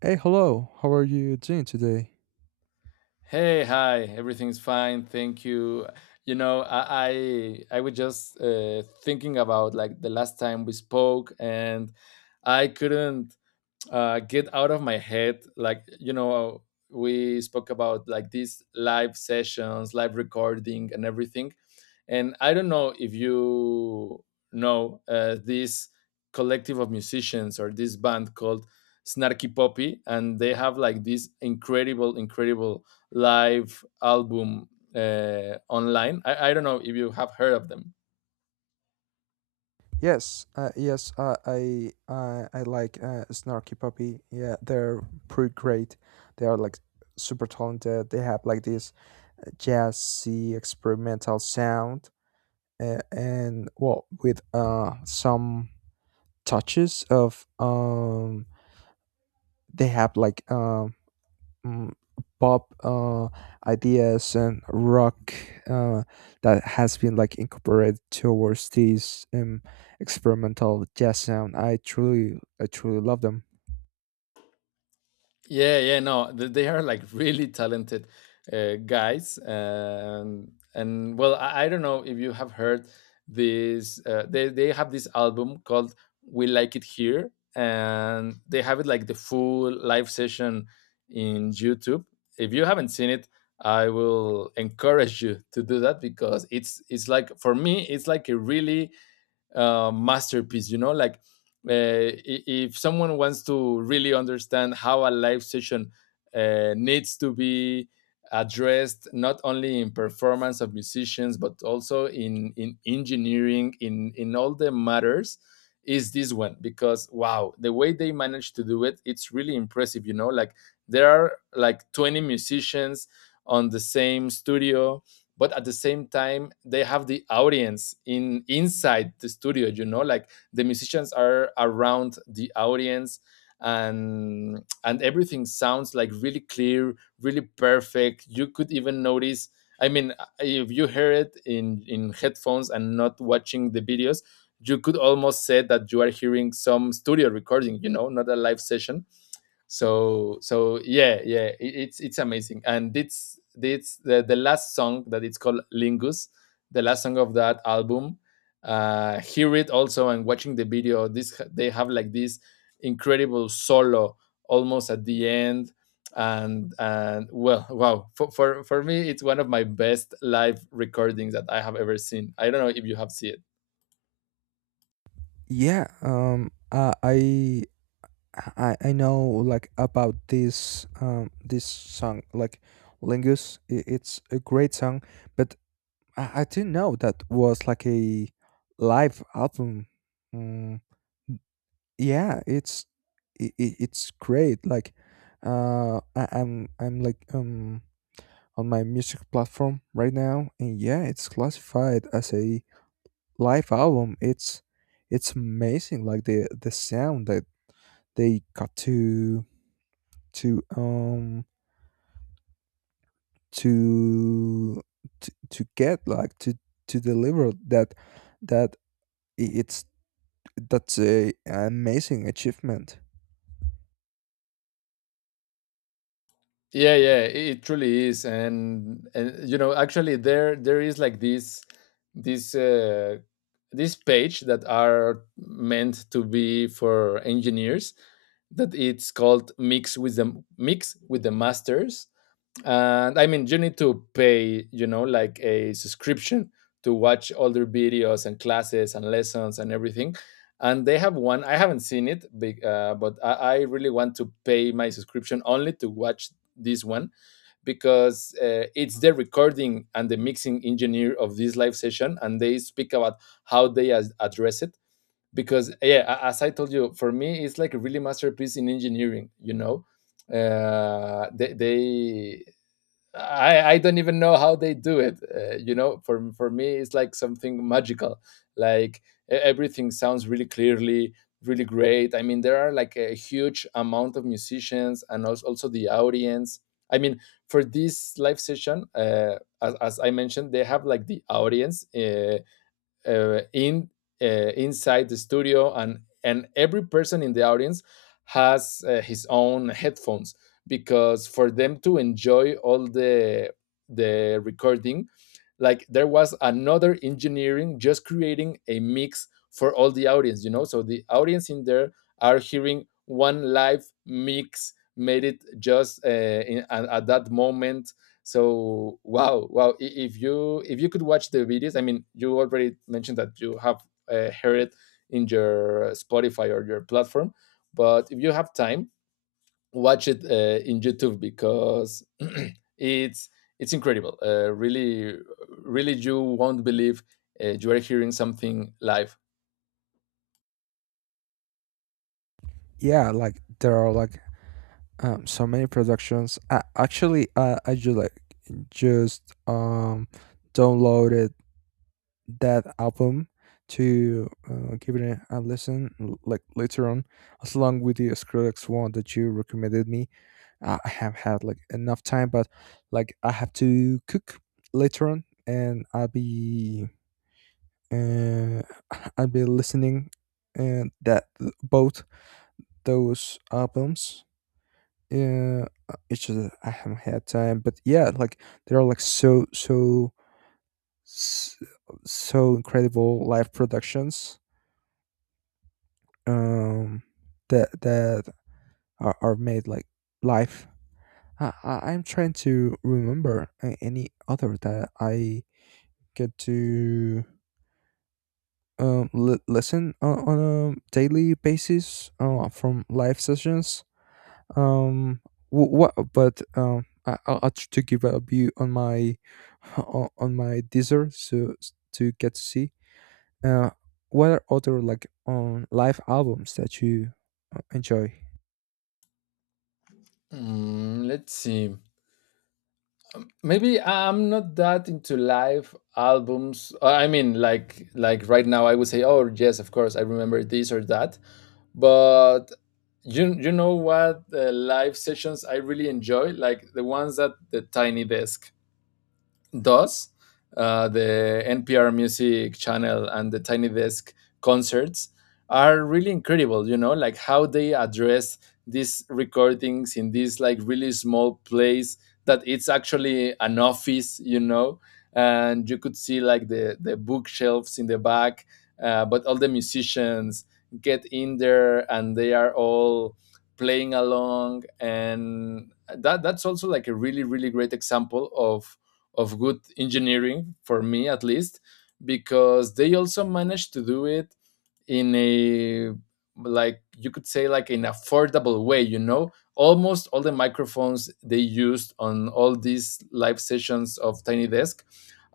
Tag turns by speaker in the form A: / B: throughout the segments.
A: Hey, hello. How are you doing today?
B: Hey, hi. Everything's fine. Thank you. You know, I was just thinking about like the last time we spoke, and I couldn't get out of my head. Like, you know, we spoke about like these live sessions, live recording, and everything. And I don't know if you know this collective of musicians or this band called Snarky Puppy, and they have like this incredible, incredible live album online. I don't know if you have heard of them.
A: Yes, yes, I like Snarky Puppy. Yeah, they're pretty great. They are like super talented. They have like this jazzy experimental sound, and well with some touches of they have like mm, pop ideas and rock uh that has been like incorporated towards these experimental jazz sound. I truly love them.
B: Yeah, yeah, no, they are like really talented guys, and and well, I don't know if you have heard this. They have this album called "We Like It Here," and they have it like the full live session in YouTube. If you haven't seen it, I will encourage you to do that because it's like for me, it's like a really masterpiece, you know, like uh, if someone wants to really understand how a live session needs to be addressed not only in performance of musicians but also in engineering in all the matters is this one, because wow, the way they manage to do it, it's really impressive, you know, like there are like 20 musicians on the same studio, but at the same time they have the audience in inside the studio, you know, like the musicians are around the audience, and everything sounds like really clear, really perfect. You could even notice, I mean, if you hear it in headphones and not watching the videos, you could almost say that you are hearing some studio recording, you know, not a live session. So so yeah, yeah, it, it's amazing, and it's the last song that it's called Lingus, the last song of that album. Hear it also and watching the video, this, they have like this incredible solo almost at the end, and well, wow, for me it's one of my best live recordings that I have ever seen. I don't know if you have seen it.
A: Yeah, I know like about this song like Lingus. It's a great song, but I didn't know that was like a live album. mm, yeah, it's great. Like I'm like on my music platform right now, and yeah, it's classified as a live album. It's amazing, like the sound that they got to— to um to to get like to— to deliver that that I- it's That's a amazing achievement.
B: Yeah, yeah, it truly is, and you know, actually, there is like this this page that are meant to be for engineers that it's called Mix with the Mix with the Masters, and I mean, you need to pay, you know, like a subscription to watch all their videos and classes and lessons and everything. And they have one I haven't seen it big, but I really want to pay my subscription only to watch this one because it's the recording and the mixing engineer of this live session, and they speak about how they address it, because yeah, as I told you, for me it's like a really masterpiece in engineering, you know. Uh, they, they I, I don't even know how they do it. You know, for me, it's like something magical. Like everything sounds really clearly, really great. I mean, there are like a huge amount of musicians, and also the audience. I mean, for this live session, as I mentioned, they have like the audience in uh, inside the studio, and every person in the audience has his own headphones, because for them to enjoy all the recording, like there was another engineering just creating a mix for all the audience, you know, so the audience in there are hearing one live mix made it just in, at that moment. So wow, wow, I- if you could watch the videos, I mean, you already mentioned that you have heard it in your Spotify or your platform, but if you have time, watch it in YouTube, because it's it's incredible, really really you won't believe you are hearing something live.
A: Yeah, like there are like so many productions. Actually, I just like— just downloaded that album to give it a— listen, like, later on, as long with the Skrillex one that you recommended me. I have had like enough time, but like, I have to cook later on, and I'll be uh, I'll be listening and that— both those albums. Yeah, it's just that I haven't had time, but yeah, like there are like s- so incredible live productions um that are made like live. I'm trying to remember any other that I get to listen on a daily basis, from live sessions. Um wh- what but um I, i'll I'll try to give a view on my on my Deezer, so to get to see uh what are other like live albums that you enjoy.
B: Mm, let's see, maybe I'm not that into live albums. I mean, like right now I would say, oh yes, of course, I remember this or that, but you know what, live sessions I really enjoy, like the ones at the Tiny Desk. Thus, the NPR Music Channel and the Tiny Desk concerts are really incredible. You know, like how they address these recordings in this like really small place that it's actually an office. You know, and you could see like the bookshelves in the back, but all the musicians get in there and they are all playing along, and that that's also like a really really great example of good engineering, for me at least, because they also managed to do it in a like you could say like an affordable way, you know. Almost all the microphones they used on all these live sessions of Tiny Desk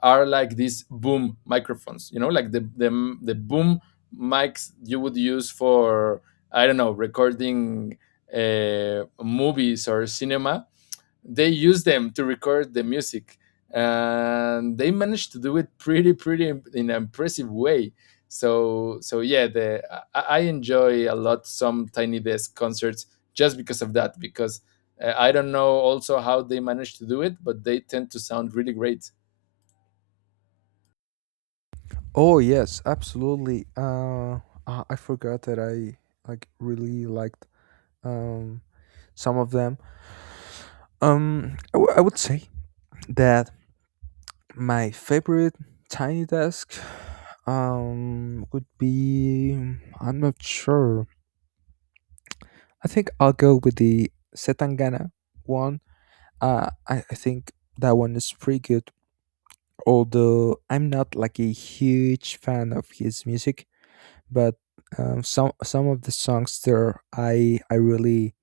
B: are like these boom microphones, you know, like the boom mics you would use for, I don't know, recording movies or cinema. They use them to record the music, and they managed to do it pretty pretty in an impressive way. So so yeah, the I enjoy a lot some Tiny Desk concerts just because of that, because I don't know also how they managed to do it, but they tend to sound really great.
A: Oh, yes, absolutely. I forgot that I like really liked um some of them. I would say that my favorite tiny desk would be— I'm not sure. I think I'll go with the Setangana one. I think that one is pretty good. Although I'm not like a huge fan of his music, but some of the songs there, I I really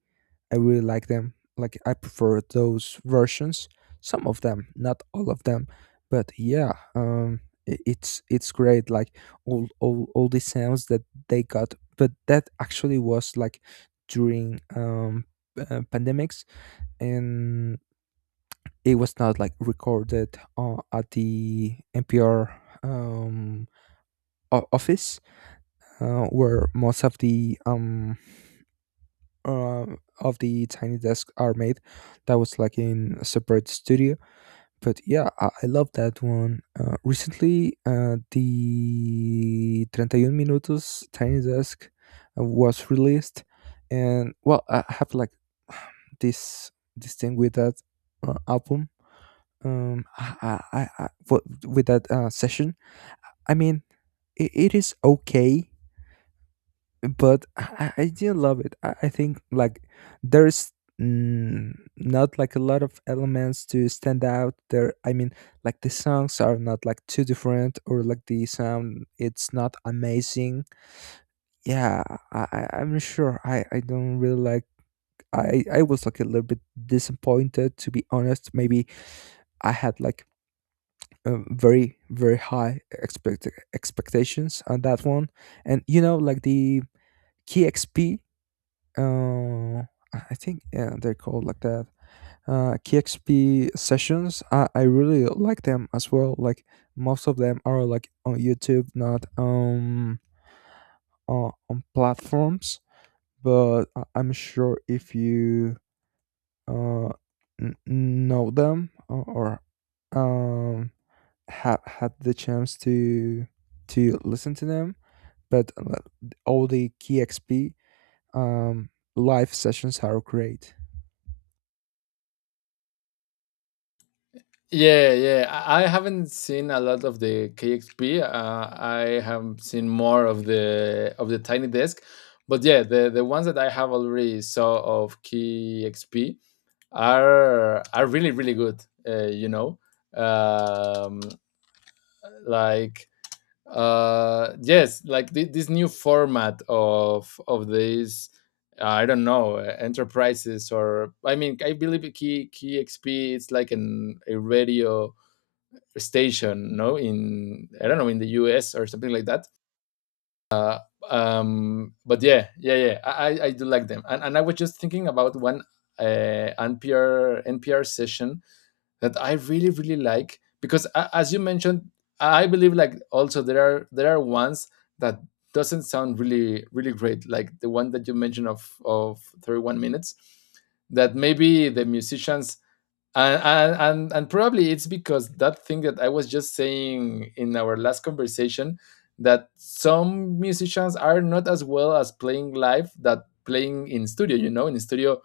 A: I really like them. Like, I prefer those versions. Some of them, not all of them, but yeah, it's great. Like all the sounds that they got, but that actually was like during pandemics, and it was not like recorded at the NPR um office, where most of uh, the tiny desk are made. That was like in a separate studio. But yeah, I love that one. Recently, the 31 minutos tiny desk was released. And well, I have like this this thing with that album. With that session, I mean, it is okay, but I did not love it. I think, like, there's not like a lot of elements to stand out there. I mean, like, the songs are not like too different, or like the sound, it's not amazing. Yeah, I'm sure I don't really like. I was like a little bit disappointed, to be honest. Maybe I had like very, very high expectations on that one. And you know, like the KXP. uh, I think, yeah, they're called like that. KXP sessions. I really like them as well. Like, most of them are like on YouTube, not on platforms. But I'm sure if you uh know them, or have had the chance to— to listen to them. But all the KXP um live sessions are great.
B: Yeah, yeah, I haven't seen a lot of the KXP, I have seen more of the Tiny Desk, but yeah, the ones that I have already saw of KXP are really really good. You know, um, like yes, like this new format of these. I don't know enterprises, or I mean, I believe Key Key XP it's like an a radio station, no, in, I don't know, in the US or something like that. Um, but yeah, yeah, yeah, I do like them, and I was just thinking about one NPR session that I really really like because as you mentioned, I believe like also there are ones that doesn't sound really really great, like the one that you mentioned of 31 minutes, that maybe the musicians and probably it's because that thing that I was just saying in our last conversation, that some musicians are not as well as playing live that playing in studio, you know, in studio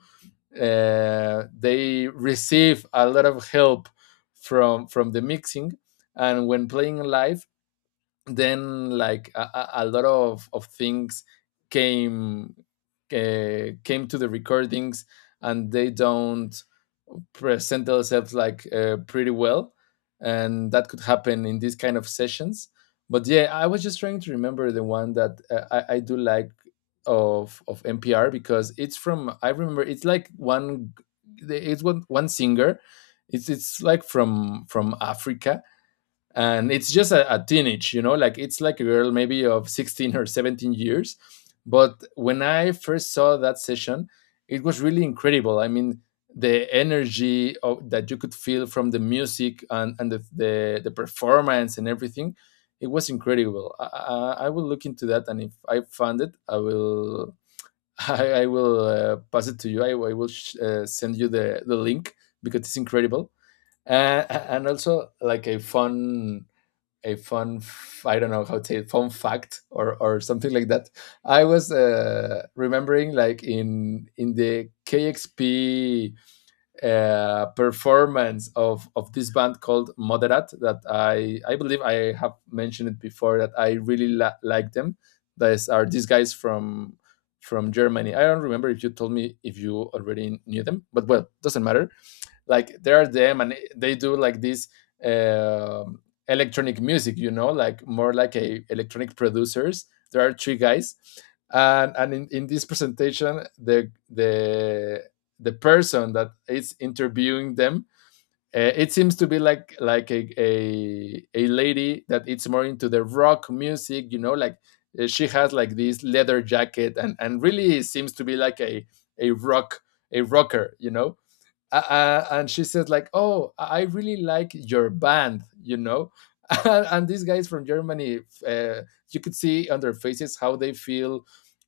B: they receive a lot of help from the mixing, and when playing live then like a lot of things came came to the recordings, and they don't present themselves like pretty well, and that could happen in these kind of sessions. But yeah, I was just trying to remember the one that I do like of NPR, because it's from, I remember, it's like one, it's one one singer, it's like from Africa, and it's just a teenage, you know, like it's like a girl maybe of 16 or 17 years. But when I first saw that session, it was really incredible. I mean, the energy of, that you could feel from the music, and the performance and everything, it was incredible. I will look into that, and if I find it I will I will pass it to you. I will send you the link, because it's incredible. Uh, and also like a fun, a I don't know how to say it, fun fact or something like that. I was remembering like in the KXP performance of this band called Moderat, that I believe I have mentioned it before that I really like them. These are these guys from Germany. I don't remember if you told me if you already knew them, but well, doesn't matter. Like there are them, and they do like this um electronic music, you know, like more like a electronic producers. There are 3 guys, and in this presentation, the person that is interviewing them, it seems to be like a lady that it's more into the rock music, you know, like she has like this leather jacket, and really seems to be like a rock, a rocker, you know. And she said like, oh, I really like your band, you know, and, these guys from Germany, uh, you could see on their faces how they feel,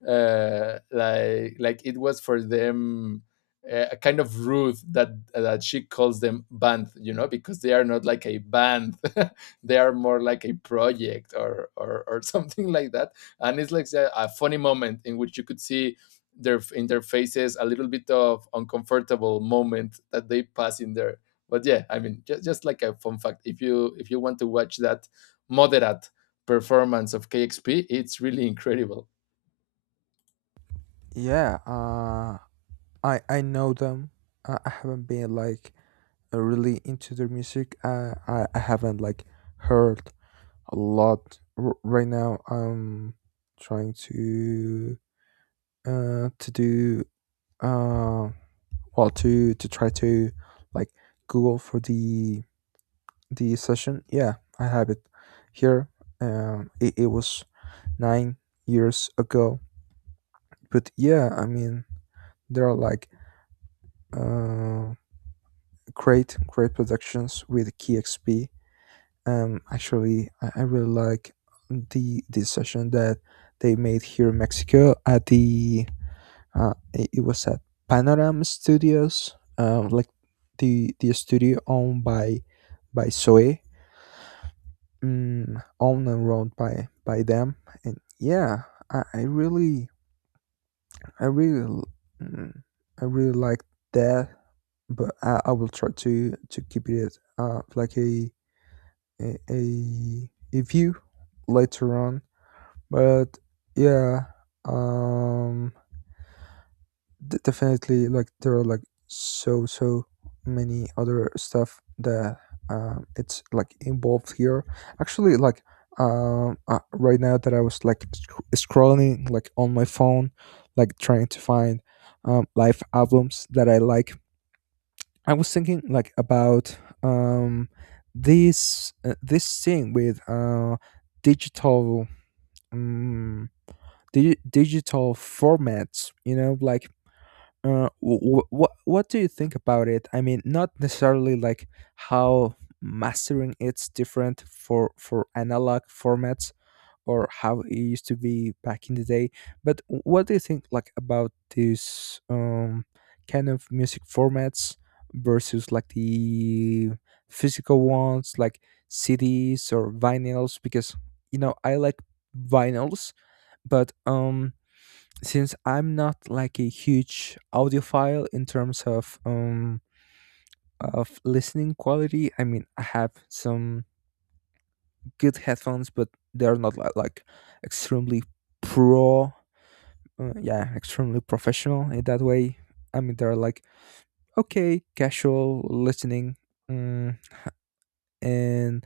B: like it was for them a kind of rude that that she calls them band, you know, because they are not like a band they are more like a project or something like that. And it's like, yeah, a funny moment in which you could see their in their faces a little bit of uncomfortable moment that they pass in there. But yeah, I mean, just like a fun fact, if you want to watch that moderate performance of KXP. It's really incredible.
A: Yeah, I know them. I haven't been like really into their music. I haven't like heard a lot. Right now, I'm trying to— to do— uh well, to— try to, like, Google for the session. Yeah, I have it here. It was 9 years ago. But yeah, I mean, there are like uh, great, great productions with KXP. Actually, I really like the session that they made here in Mexico at the— it was at Panorama Studios, like the studio owned by Zoe, owned and run by them. And yeah, I, I really I really, l- mm, I really like that, but I will try to keep it like a a, a view later on. But yeah, um, definitely, like, there are like so many other stuff that it's like involved here. Actually, like, right now, that I was like scrolling like on my phone, like trying to find live albums that I like, I was thinking like about um this— this thing with digital— um di digital formats. You know, like, what do you think about it? I mean, not necessarily like how mastering it's different for analog formats, or how it used to be back in the day, but what do you think like about these kind of music formats versus like the physical ones like CDs or vinyls? Because, you know, I like vinyls, but since I'm not like a huge audiophile in terms of listening quality. I mean, I have some good headphones, but they're not like extremely pro, yeah, extremely professional in that way. I mean, they're like okay, casual listening. Mm, and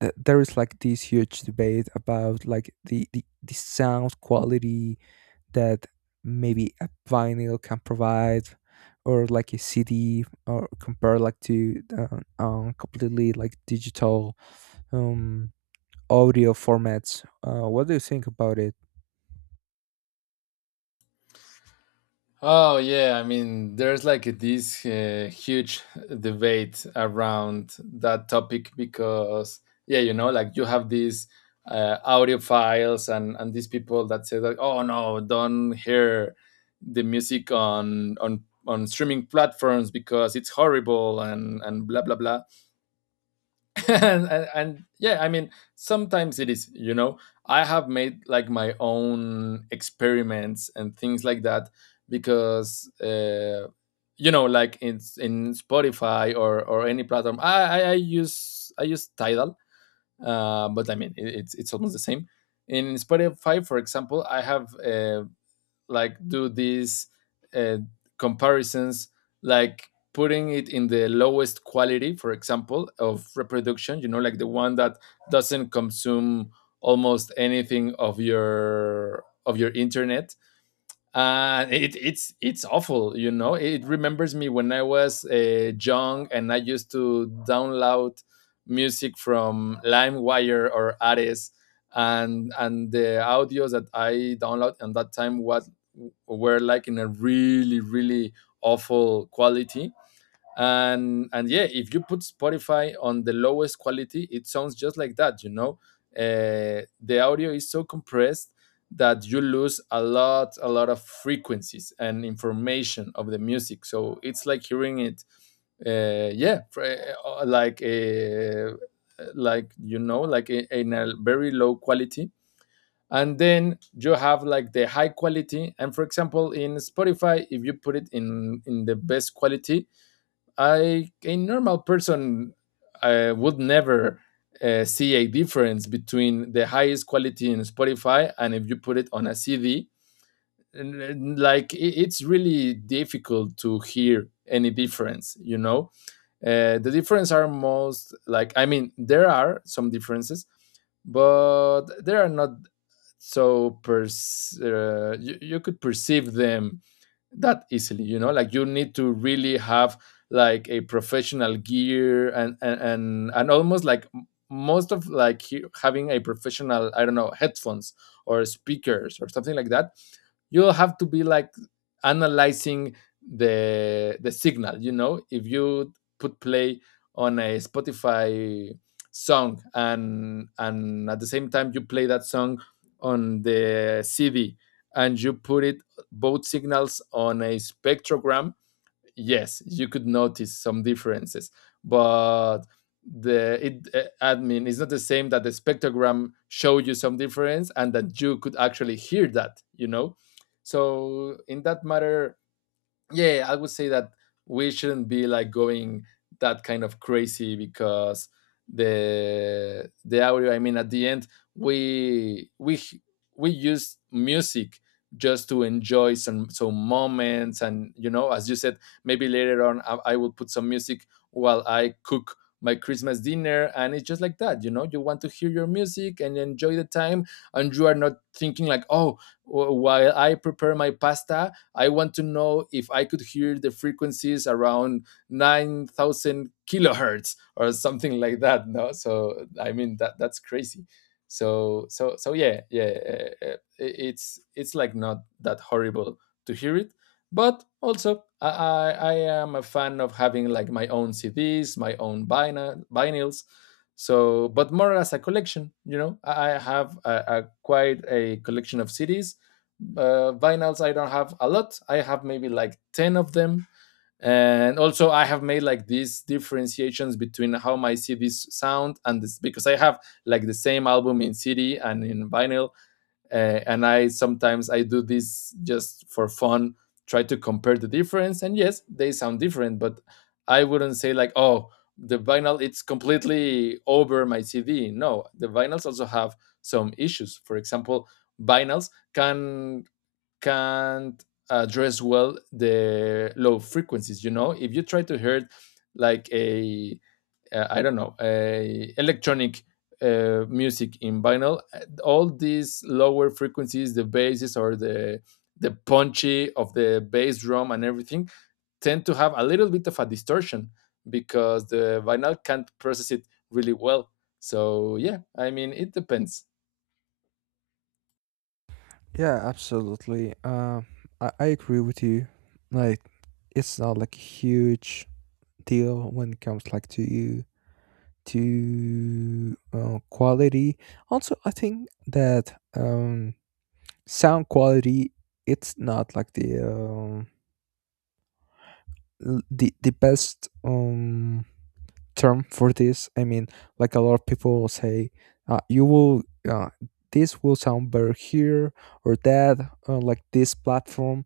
A: there is like this huge debate about like the sound quality that maybe a vinyl can provide, or like a cd, or compare like to completely like digital um, audio formats. What do you think about it?
B: Oh yeah, I mean, there's like this huge debate around that topic because yeah, you know, like you have these audio and these people that say like, oh no, don't hear the music on on streaming platforms because it's horrible and blah blah blah. And yeah, I mean, sometimes it is, you know, I have made like my own experiments and things like that because you know, like in Spotify or any platform I use, I use Tidal, but I mean it's it's almost the same. In Spotify, for example, I have like do these uh, comparisons, like putting it in the lowest quality, for example, of reproduction, you know, like the one that doesn't consume almost anything of your internet. It's awful, you know, it remembers me when I was young and I used to download music from Limewire or Ares, and the audios that I download at that time was were like in a really, really awful quality. And yeah, if you put Spotify on the lowest quality, it sounds just like that, you know. The audio is so compressed that you lose a lot of frequencies and information of the music, so it's like hearing it, uh, yeah fr- like a, like, you know, like in a very low quality. And then you have like the high quality, and for example, in Spotify, if you put it in the best quality, I, a normal person, would never see a difference between the highest quality in Spotify and if you put it on a CD. Like, it's really difficult to hear any difference, you know. The difference are most like, I mean, there are some differences, but they are not so you, you could perceive them that easily, you know, like you need to really have like a professional gear, and almost like most of like having a professional, I don't know, headphones or speakers or something like that, you'll have to be like analyzing the signal, you know, if you put play on a Spotify song, and at the same time you play that song on the CD and you put it both signals on a spectrogram, yes, you could notice some differences, but the it admin is not the same that the spectrogram showed you some difference and that you could actually hear that, you know. So in that matter, yeah, I would say that we shouldn't be like going that kind of crazy because the audio, I mean, at the end, we we h- we use music just to enjoy some moments, and you know, as you said, maybe later on, I will put some music while I cook my Christmas dinner, and it's just like that, you know, you want to hear your music and enjoy the time, and you are not thinking like, oh, while I prepare my pasta, I want to know if I could hear the frequencies around 9,000 kilohertz or something like that. No, so I mean, that that's crazy. So so so yeah, yeah, it's like not that horrible to hear it, but also I am a fan of having like my own CDs, my own vinyl, vinyls. So, but more as a collection, you know, I have a quite a collection of CDs. Vinyls, I don't have a lot, I have maybe like 10 of them. And also I have made like these differentiations between how my CDs sound and this because I have like the same album in CD and in vinyl. And I sometimes, I do this just for fun, try to compare the difference, and yes, they sound different, but I wouldn't say like, oh, the vinyl, it's completely over my CD. No, the vinyls also have some issues. For example, vinyls can can't address well the low frequencies, you know, if you try to hear like a, I don't know, a electronic music in vinyl, all these lower frequencies, the basses or the punchy of the bass drum and everything tend to have a little bit of a distortion because the vinyl can't process it really well. So yeah, I mean, it depends.
A: Yeah, absolutely. I agree with you. Like, it's not like a huge deal when it comes like to you— to quality. Also, I think that um, sound quality, it's not like the l- the best term for this, I mean, like, a lot of people say you will— uh, this will sound better here or that. Like this platform,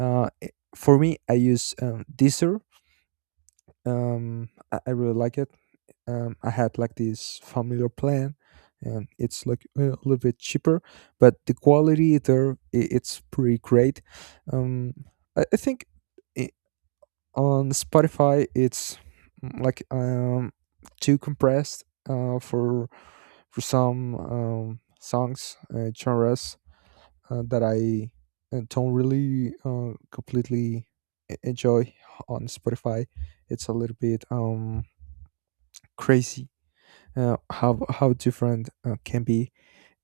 A: for me, I use Deezer. I really like it. I had like this familiar plan, and it's like a little bit cheaper, but the quality there, it's pretty great. Um, I think I on Spotify, it's like too compressed for some songs, genres that I don't really completely enjoy on Spotify. It's a little bit crazy, how different can be.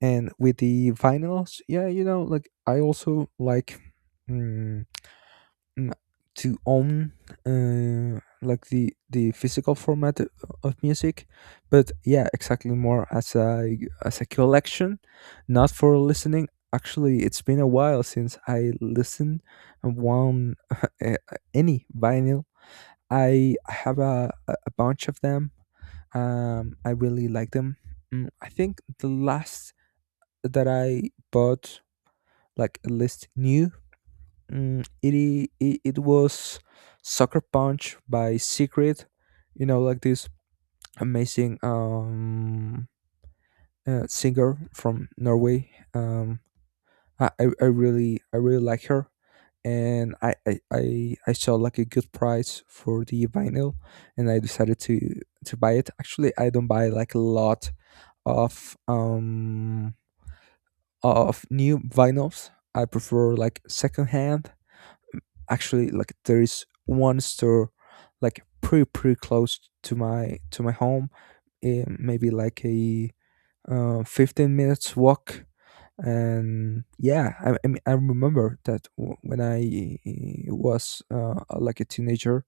A: And with the vinyls, yeah, you know, like, I also like mm, mm, to own, like, the physical format of music. But yeah, exactly, more as a— as a collection, not for listening. Actually, it's been a while since I listened and one uh, any vinyl. I have a bunch of them. I really like them. I think the last that I bought, like a list new, mm, it, I- it was Sucker Punch by Secret. You know, like this amazing singer from Norway. I really like her, and I saw like a good price for the vinyl, and I decided to buy it. Actually, I don't buy like a lot of new vinyls. I prefer like secondhand. Actually, like, there is one store, like, pretty, pretty close to my home. Maybe like a 15 minutes walk. And yeah, I mean, I remember that when I was like a teenager,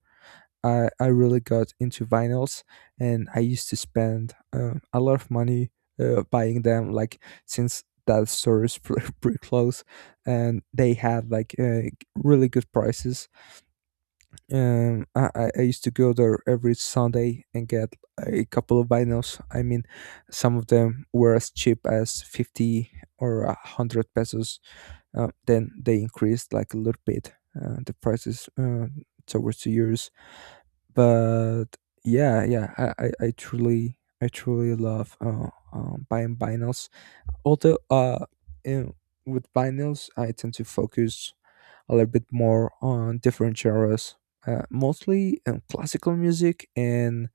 A: I really got into vinyls, and I used to spend a lot of money buying them, like, since that store is pretty close, and they had like really good prices, I used to go there every Sunday and get a couple of vinyls. I mean, some of them were as cheap as 50 or 100 pesos. Then they increased, like, a little bit the prices towards the years. But yeah, yeah, I truly love, buying vinyls. Although in, with vinyls, I tend to focus a little bit more on different genres, mostly classical music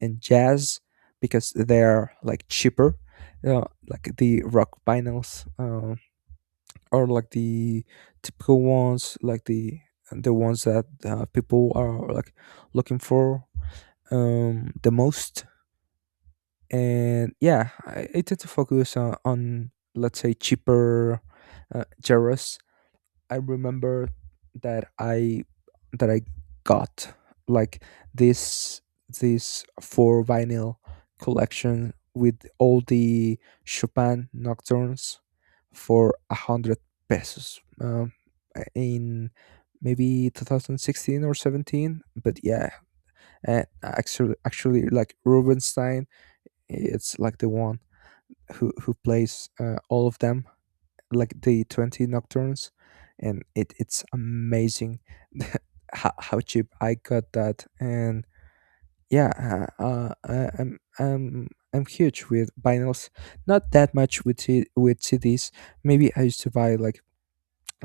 A: and jazz, because they're like cheaper. uh, like the rock vinyls, or like the typical ones, like the ones that people are, like, looking for, the most. And yeah, I tend to focus on, let's say, cheaper gyros. I remember that I that I got like this this four vinyl collection with all the Chopin nocturnes for 100 pesos, in maybe 2016 or 17. But yeah, and actually, like, Rubenstein, it's like the one who plays all of them, like the 20 nocturnes, and it's amazing. How cheap I got that. And yeah, uh, uh, I- I'm I'm I'm huge with vinyls, not that much with with CDs. Maybe I used to buy like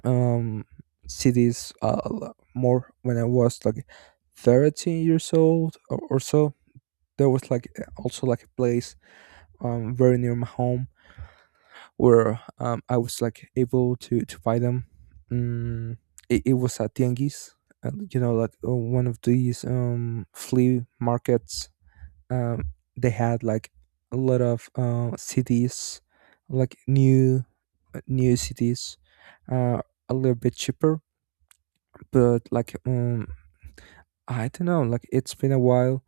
A: um CDs, more when I was like 13 years old, or so. There was like also like a place, very near my home, where I was like able to buy them. Mm, it was at tianguis, you know, like, one of these flea markets. Um, they had like a lot of CDs, like new— new CDs, uh, a little bit cheaper. But like, I don't know, like, it's been a while.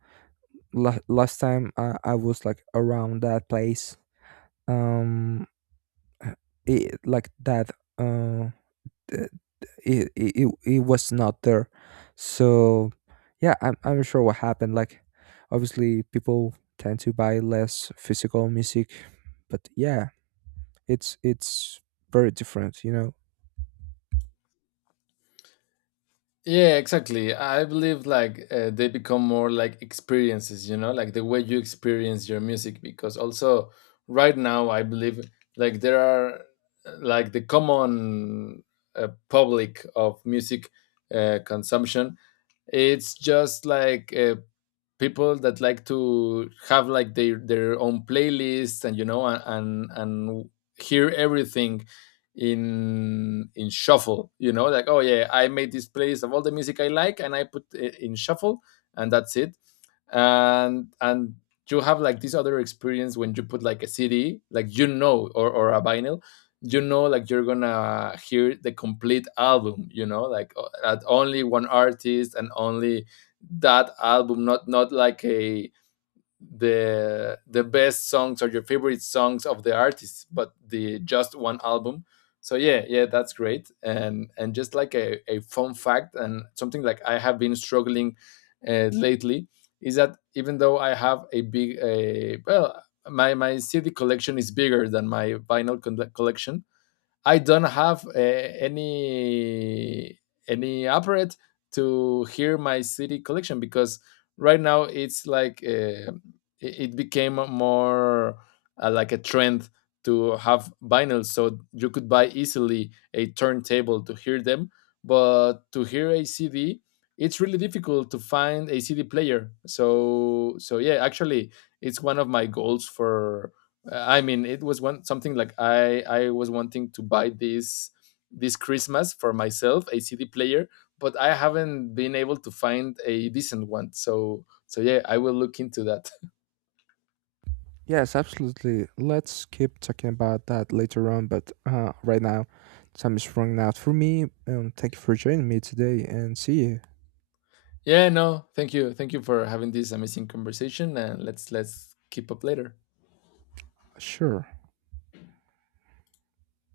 A: Last time I was like around that place, um uh, like that uh th- it was not there. So yeah, I'm sure what happened. Like, obviously, people tend to buy less physical music. But yeah, it's very different, you know.
B: Yeah, exactly. I believe like they become more like experiences, you know, like the way you experience your music. Because also right now, I believe like there are like the common public of music consumption. It's just like people that like to have like their own playlists, and you know, and hear everything in shuffle, you know, like, oh yeah, I made this playlist of all the music I like and I put it in shuffle, and that's it. And you have like this other experience when you put like a CD, like, you know, or a vinyl, you know, like you're gonna hear the complete album, you know, like at only one artist and only that album, not not like a the best songs or your favorite songs of the artist, but the just one album. So yeah, yeah, that's great. And just like a fun fact and something like, I have been struggling lately, is that even though I have a big a well, my CD collection is bigger than my vinyl collection, I don't have any any apparate to hear my city collection because right now it's like it it became more like a trend to have vinyl, so you could buy easily a turntable to hear them, but to hear a CD, it's really difficult to find a CD player. So so yeah, actually it's one of my goals for, I mean, it was one, something like I was wanting to buy this this Christmas for myself a CD player, but I haven't been able to find a decent one. So so yeah, I will look into that.
A: Yes, absolutely. Let's keep talking about that later on, but right now time is running out for me. Thank you for joining me today, and see you.
B: Yeah, no, thank you for having this amazing conversation, and let's keep up later.
A: Sure.